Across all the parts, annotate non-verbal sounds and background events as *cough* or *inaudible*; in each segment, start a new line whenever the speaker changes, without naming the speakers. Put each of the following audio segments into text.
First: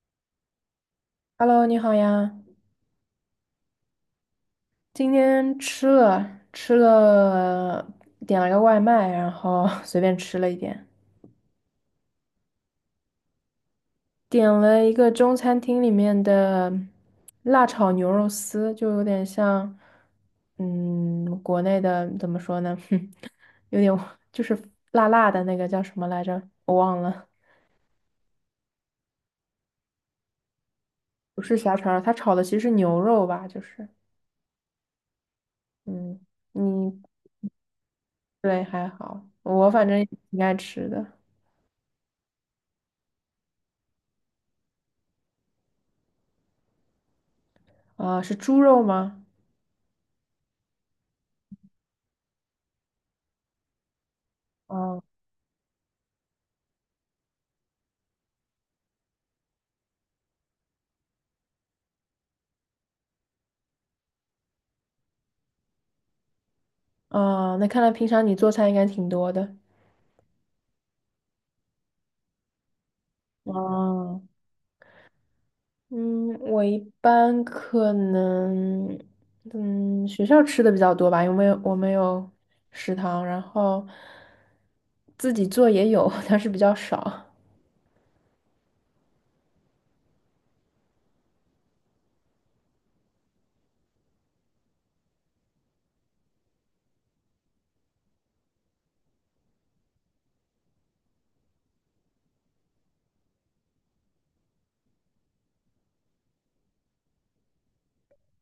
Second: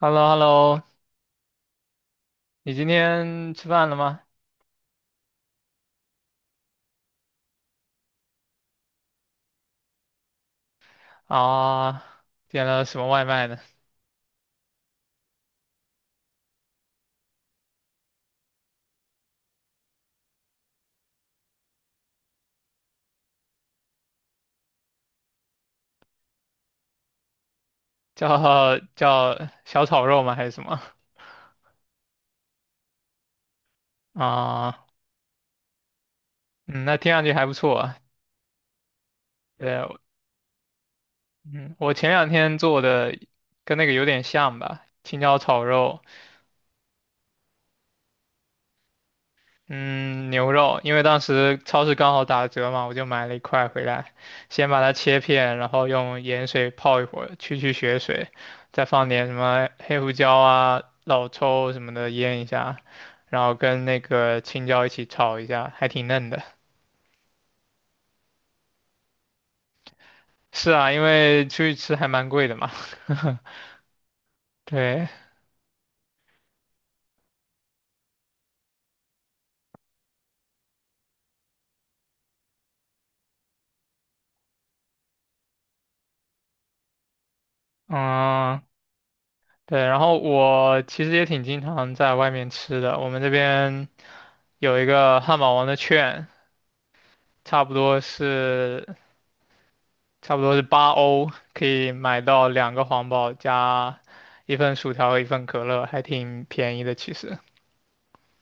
h e l l o h e l l o
Hello，你好呀。
你今天吃饭了吗？
今天吃了，点了个外卖，然后 *laughs* 随便吃了一点，
啊，点了什么外卖呢？
点了一个中餐厅里面的辣炒牛肉丝，就有点像，国内的怎么说呢？*laughs* 哼，有点就是辣辣的那个叫什么来着？我忘了，
*laughs* 叫小炒肉吗？还是什么？
不是虾肠儿，它炒的其实是牛肉吧？就是，
啊，嗯，那
嗯，你
听上去还不错啊。
对还好，我反
对，
正也挺爱吃的。
嗯，我前两天做的跟那个有点像吧，青椒炒肉，
啊，是猪肉吗？
嗯，牛肉，因为当时超市刚好打折嘛，我就买了一块回来，先把它
嗯。
切片，然后用盐水泡一会儿，去去血水，再放点什么黑胡椒啊、老抽什么的腌一下。然后跟那个青椒一起炒一下，还挺嫩的。
哦，那看来平常你做菜应该挺多的。
*laughs* 是啊，因为出去吃还蛮贵的嘛。*laughs*
哦，
对，
嗯，我一般可能，学校吃的比较多吧，因为我没有食堂，然后自己做也有，但是比较少。
嗯，对。然后我其实也挺经常在外面吃的。我们这边有一个汉堡王的券，差不多是差不多是8欧，可以买到两个皇堡加一份薯条和一份可乐，还挺便宜的其实。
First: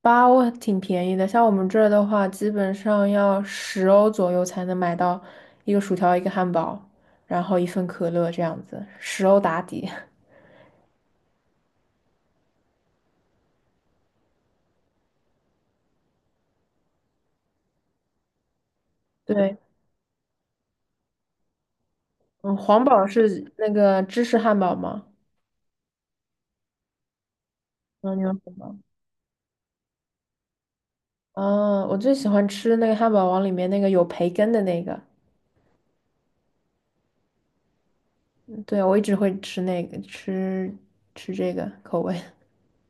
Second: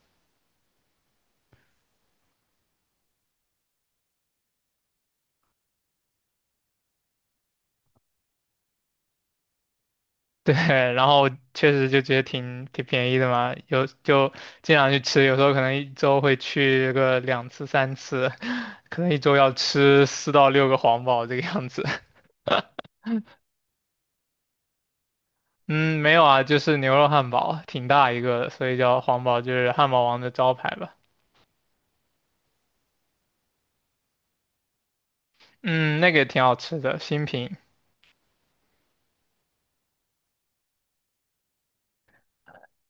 包挺便宜的，像我们这儿的话，基本上要十欧左右才能买到一个薯条、一个汉堡，然后一份可乐这样子，十欧打底。*laughs*
*laughs* 对，然后确实就觉得挺便宜的嘛，有就经常去吃，有时候可能一周会去个两次三次，*laughs* 可能一周要
对，
吃四到六个皇堡这个样子。*laughs*
嗯，皇堡是那个芝士汉堡吗？
嗯，没有啊，就是牛肉汉堡，挺大
嗯，
一
你要
个的，
什
所以
么？
叫皇堡，就是汉堡王的招牌吧。
嗯，我最喜欢吃那个汉堡王里面那个有培根的那个，
嗯，那个也挺好吃的，新品。
对，我一直会吃那个，吃这个口味。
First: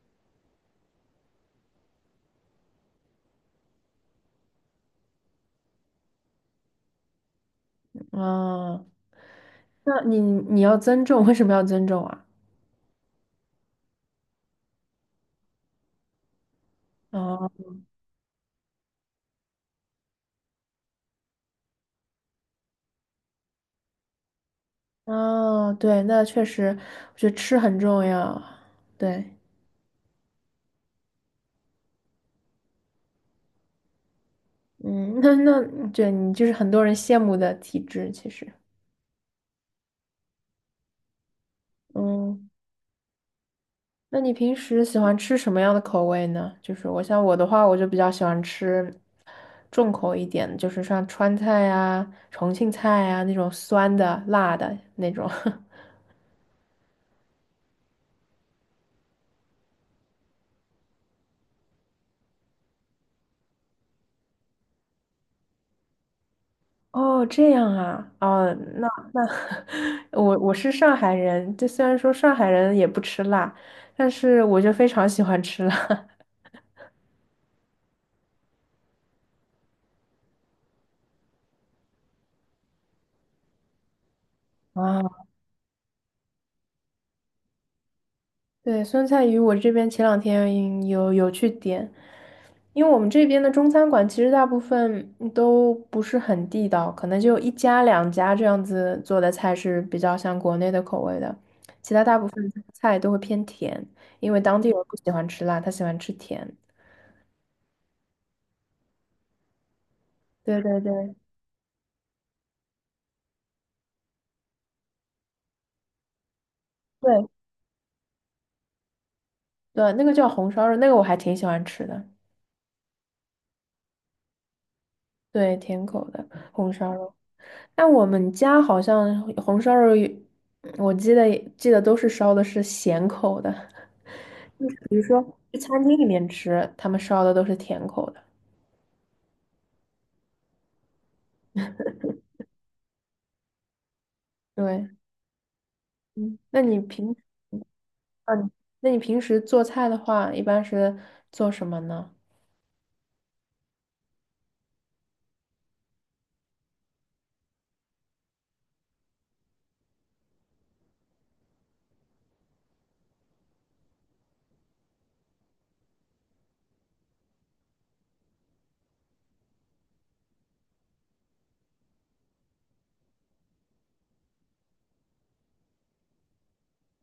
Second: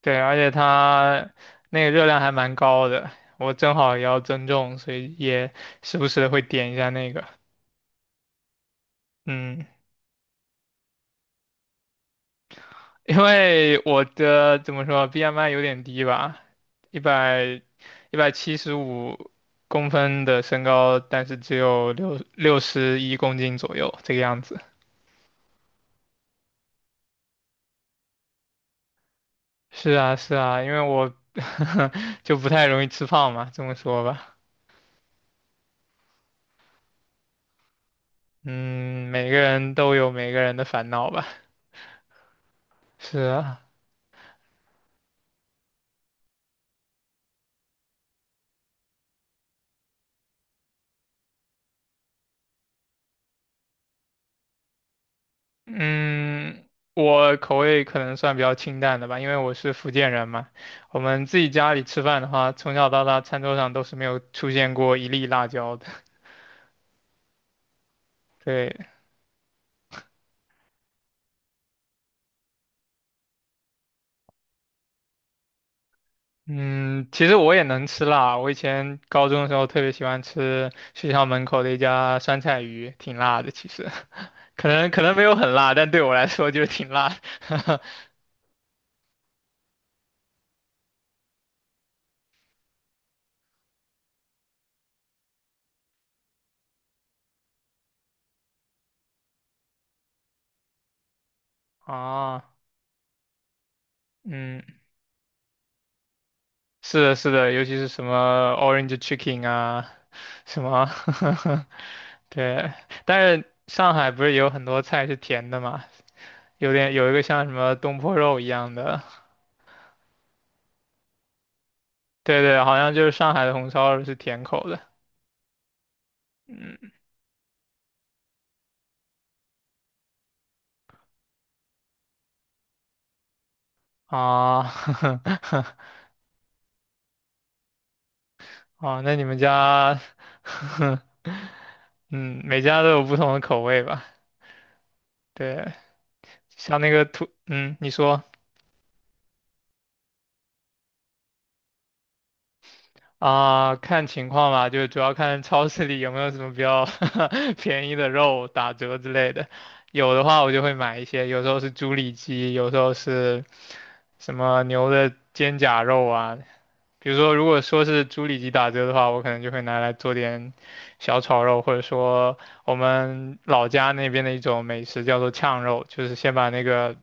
对，而且它那个热量还蛮高的，我正好也要增重，所以也时不时的会点一下那个。
嗯，
嗯。
那你要增重，为什么要增重啊？
因为我的怎么说，BMI 有点低吧，一
哦
百一百七十五公分的身高，但是只有六十一公斤左右这个样子。
哦，对，那确实，我觉得吃很重要。对，
是啊，是啊，因为我 *laughs* 就不太容易吃胖嘛，这么说吧。
嗯，那那对你就是很多人羡慕的体质，其实，
嗯，每个人都有每个人的烦恼吧。
嗯。
是啊，
那你平时喜欢吃什么样的口味呢？就是我的话，我就比较喜欢吃重口一点的，就是像川菜啊、重庆菜啊那种酸的、辣的那种。*laughs*
嗯，我口味可能算比较清淡的吧，因为我是福建人嘛。我们自己家里吃饭的话，从小到大餐桌上都是没有出现过一粒辣椒的。*laughs*
哦，这样啊，哦，
对，
那 *laughs* 我是上海人，就虽然说上海人也不吃辣，但是我就非常喜欢吃辣。
嗯，其实我也能吃辣，我以前高中的时候特别喜欢吃学校门口的一家酸菜鱼，挺辣的。其实 *laughs* 可
*laughs*
能可
啊，
能没有很辣，但对我来说就是挺辣的。
对，酸菜鱼我这边前两天有去点，因为我们这边的中餐馆其实大部分都不是很地道，可能就一家两家这样子做的菜是比较像国内的口味的，
*laughs*
其他大部分
啊，
菜都会偏甜，因为当地
嗯，
人不喜欢吃辣，他喜欢吃甜。
是的，是的，尤其是什么 Orange Chicken 啊，
对
什
对
么，
对
*laughs* 对，但是上海不是有很多菜是甜的嘛，有一个
对
像什么东坡肉一样的，
对，那个叫红烧肉，那个我还挺喜欢吃的，
对对，好像就是上海的红烧肉是甜口的，
对，甜口的红
嗯
烧肉。但我们家好像红烧肉也我记得都是烧的是咸口的，
啊，
比如说去
*laughs*
餐厅里面吃，他们烧的都是甜口的。
啊，那你们家，*laughs* 嗯，每家都有不同的口味吧？
对，
对，
嗯，那
像
你
那个
平时，
土，嗯，你说。
嗯，那你平时做菜的话，一般是做什么呢？
啊，看情况吧，就是主要看超市里有没有什么比较 *laughs* 便宜的肉打折之类的。有的话，我就会买一些，有时候是猪里脊，有时候是什么牛的肩胛肉啊。比如说，如果说是猪里脊打折的话，我可能就会拿来做点小炒肉，或者说我们老家那边的一种美食叫做炝肉，就是先把那个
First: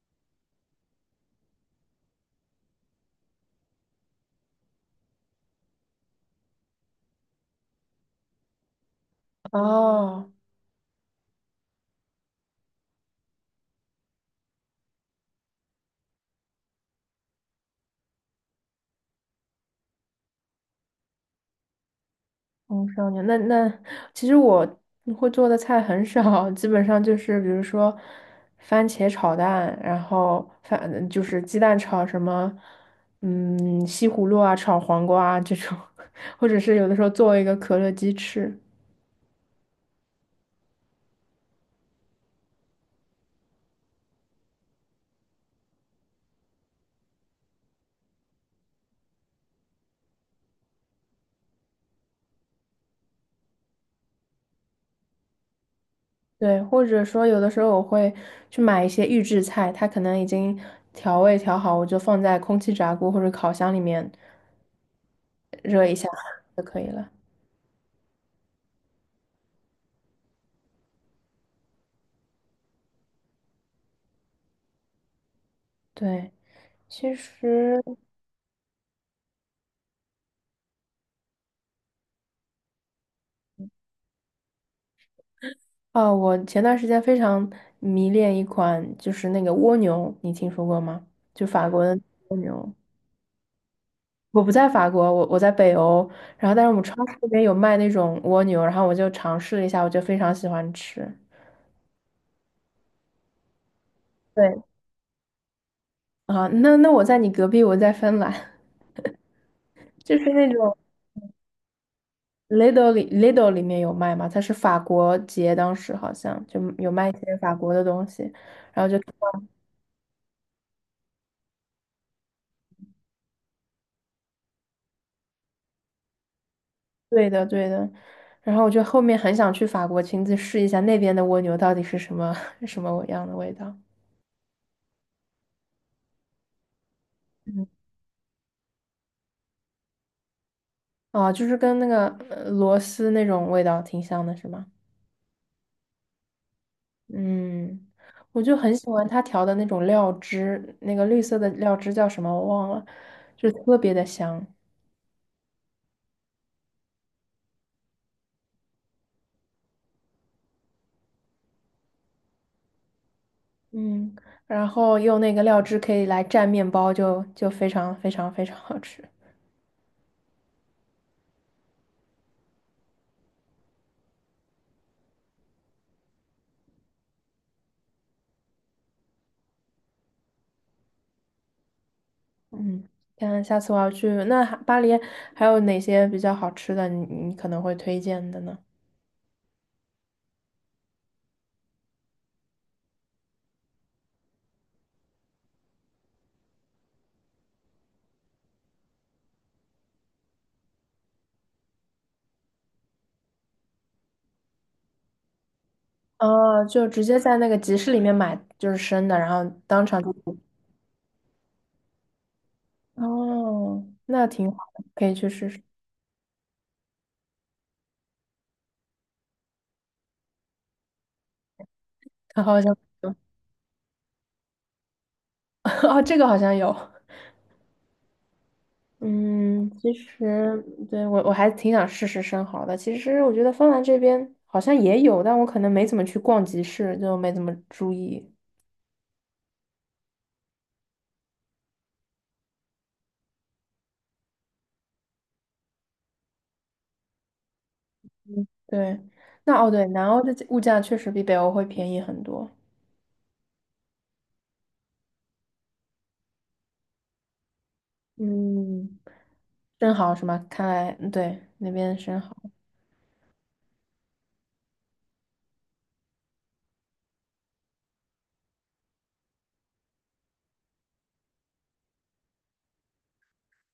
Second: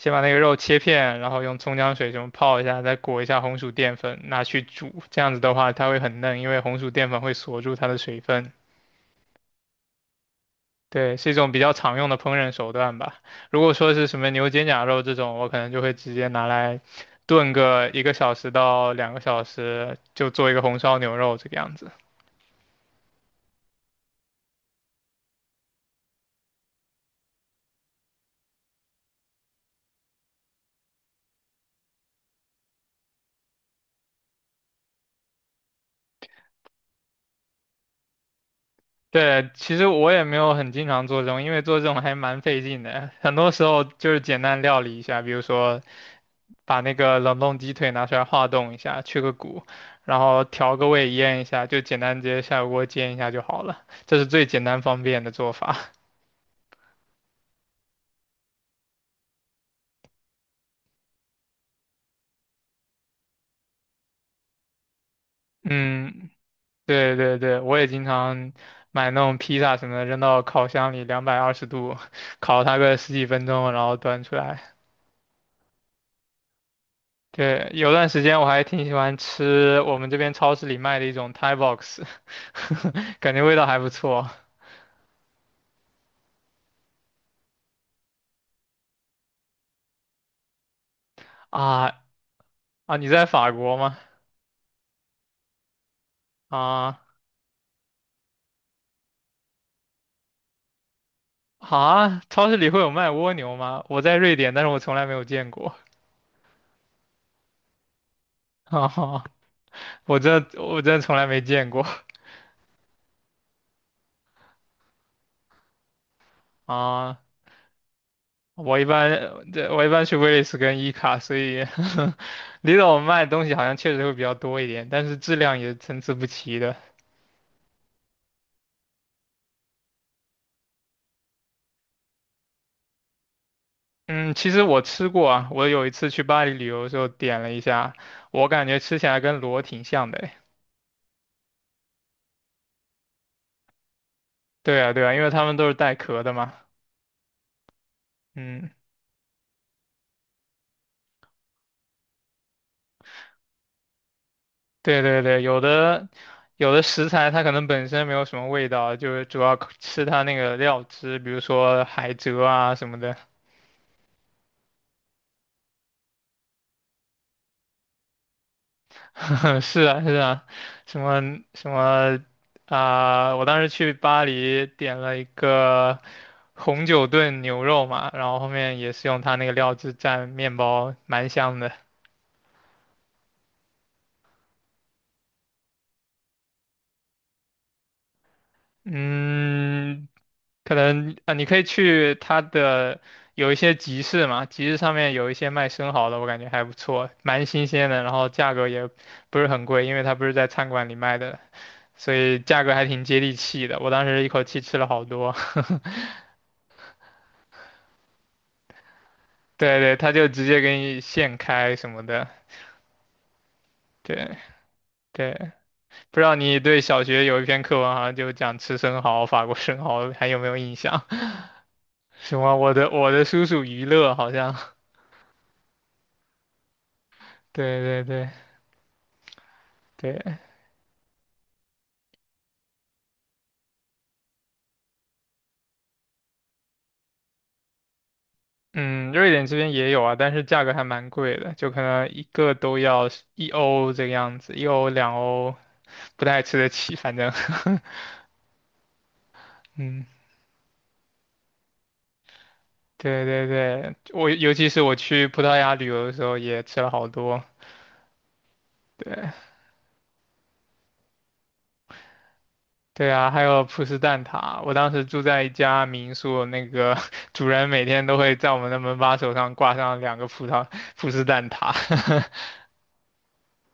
先把那个肉切片，然后用葱姜水什么泡一下，再裹一下红薯淀粉，拿去煮。这样子的话，它会很嫩，因为红薯淀粉会锁住它的水分。
哦，
对，是一种比较常用的烹饪手段吧。如果说是什么牛肩胛肉这种，我可能就会直接拿来炖个一个小时到两个小时，就做一个红烧牛肉这个样子。
红烧牛，其实我会做的菜很少，基本上就是比如说番茄炒蛋，然后反就是鸡蛋炒什么，嗯，西葫芦啊，炒黄瓜啊这种，*laughs* 或者是有的时候做一个可乐鸡翅。
对，其实我也没有很经常做这种，因为做这种还蛮费劲的。很多时候就是简单料理一下，比如说把那个冷冻鸡腿拿出来化冻一下，去个骨，然后调个味腌一下，就简单直接下锅煎一下就好了。这是最简单方便的做法。
对，或者说有的时候我会去买一些预制菜，它可能已经调味调好，我就放在空气炸锅或者烤箱里面
*laughs*
热一下
嗯，
就可以了。
对对对，我也经常买那种披萨什么的，扔到烤箱里220度，*laughs* 烤它个十几分钟，然后端出来。
对，其
对，
实
有段时间我还挺喜欢吃我们这边超市里卖的一种 Thai box，*laughs* 感觉味道还不错
哦，我前段时间非常迷恋一款就是那个蜗牛，你听说过吗？就法国的
啊。
蜗牛。
啊！你在法国吗？
我不在法国，我在北欧，然后但是我们超
啊。
市那边有卖那种蜗牛，然后我就尝试了一下，我就非常喜欢吃。
啊！超市里会有卖蜗牛吗？我在瑞典，
对
但是我从来没有见过
啊，那我在你隔壁，我在芬兰。
啊。
*laughs*
*laughs*！我
就是
真
那
的
种
我真的从来没见过
Lidl 里 Lidl 里面有卖吗？它是法国节，当时好像就有卖一
啊！
些法国的东西，
我
然
一
后就
般对，我一般去威利斯跟伊卡，所以 *laughs* 离岛卖的东西好像确实会比较多一点，但是质量也参差不齐的。
对的对的，然后我就后面很想去法国亲自试一下那边的蜗牛到底是什么 *laughs* 什么样的味道。
嗯，其实我吃过啊，我有一次去巴黎旅游的时候点了一
嗯，
下，我感觉吃起来跟螺挺像的诶。
啊，就是跟那个螺丝那种味道挺像的，是吗？
对啊，对啊，因为他们都是带壳的嘛。
嗯，我就
嗯，
很喜欢它调的那种料汁，那个绿色的料汁叫什么我忘了，就特别的香。
对对对，有的食材它可能本身没有什么味道，就是主要靠吃它那个料汁，比如说海蜇啊什么的。
嗯，然后用那个料汁可以来蘸面包就，就非常非常非常好吃。
*laughs* 嗯，是啊，是啊，什么什么啊、我当时去巴黎点了一个红酒炖牛肉嘛，然后后面也是用它那个料汁蘸面包，蛮香的。
嗯，看下次我要去，那还巴黎还有哪些比较好吃的你，你可能会推荐的呢？
嗯，可能啊、你可以去它的有一些集市嘛，集市上面有一些卖生蚝的，我感觉还不错，蛮新鲜的，然后价格也不是很贵，因为它不是在餐馆里卖的，所以价格还挺接地气的。我当时一口气吃了好多。*laughs*
哦，就直接在那个集市里面买，就是生的，然后
对
当
对，
场
他
就
就直接给你现开什么的。
煮哦，那
对
挺好的，可以去
对，
试试。
不知道你对小学有一篇课文，好像就讲吃生蚝，法国生蚝，还有没有印象？*laughs* 什
*laughs*
么
好
我
像
的我的叔叔于勒，好像。
*laughs* 哦，这个好像有。
*laughs* 对对对
嗯，其
对，
实对我还挺想试试生蚝的。其实我觉得芬兰这边好像也有，但我可能没怎么去逛集市，就没怎么注意。
嗯，瑞典这边也有啊，但是价格还蛮贵的，就可能一个都要一欧这个样子，一欧两欧不太吃得起，反正，
对，那哦
*laughs*
对，
嗯，
南欧的物价确实比北欧会便宜很多。
对对对，我尤其是我去葡萄牙旅游的时候也吃了好多，
嗯，
对。
生蚝是吗？看来嗯对那边生蚝
对啊，还有葡式蛋挞。我当时住在一家民宿，那个 *laughs* 主人每天都会在我们的门把手上挂上两个葡式蛋挞。*laughs*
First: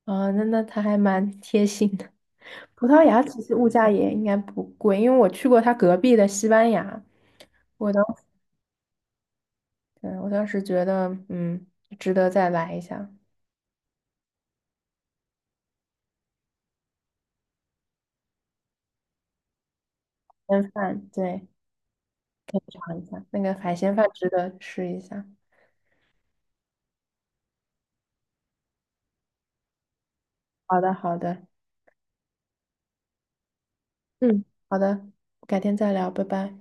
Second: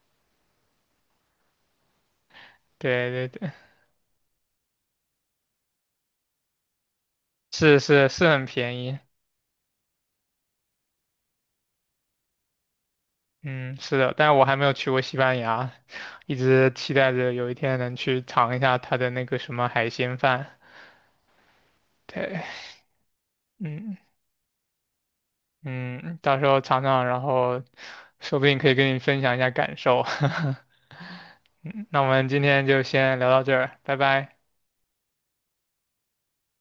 啊，那那他还蛮 *laughs* 贴心的。*laughs* 葡萄
对
牙
对
其
对，
实物价也应该不贵，因为我去过他隔壁的西班牙，
是
我当
是
时
是很便宜。
对我当时觉得嗯值得再来一下，
嗯，是的，但我还没有去过西班牙，一直期待着有一天能去尝一下它的那个什么海鲜饭。
边饭对。
对，
尝一下，那个海鲜
嗯
饭值得试一下。
嗯，到时候尝尝，然后说不定可以跟你分享一下感受。*laughs*
好的，好的，
嗯，那我们今天就先聊到这儿，拜拜。
嗯，好的，改天再聊，拜拜。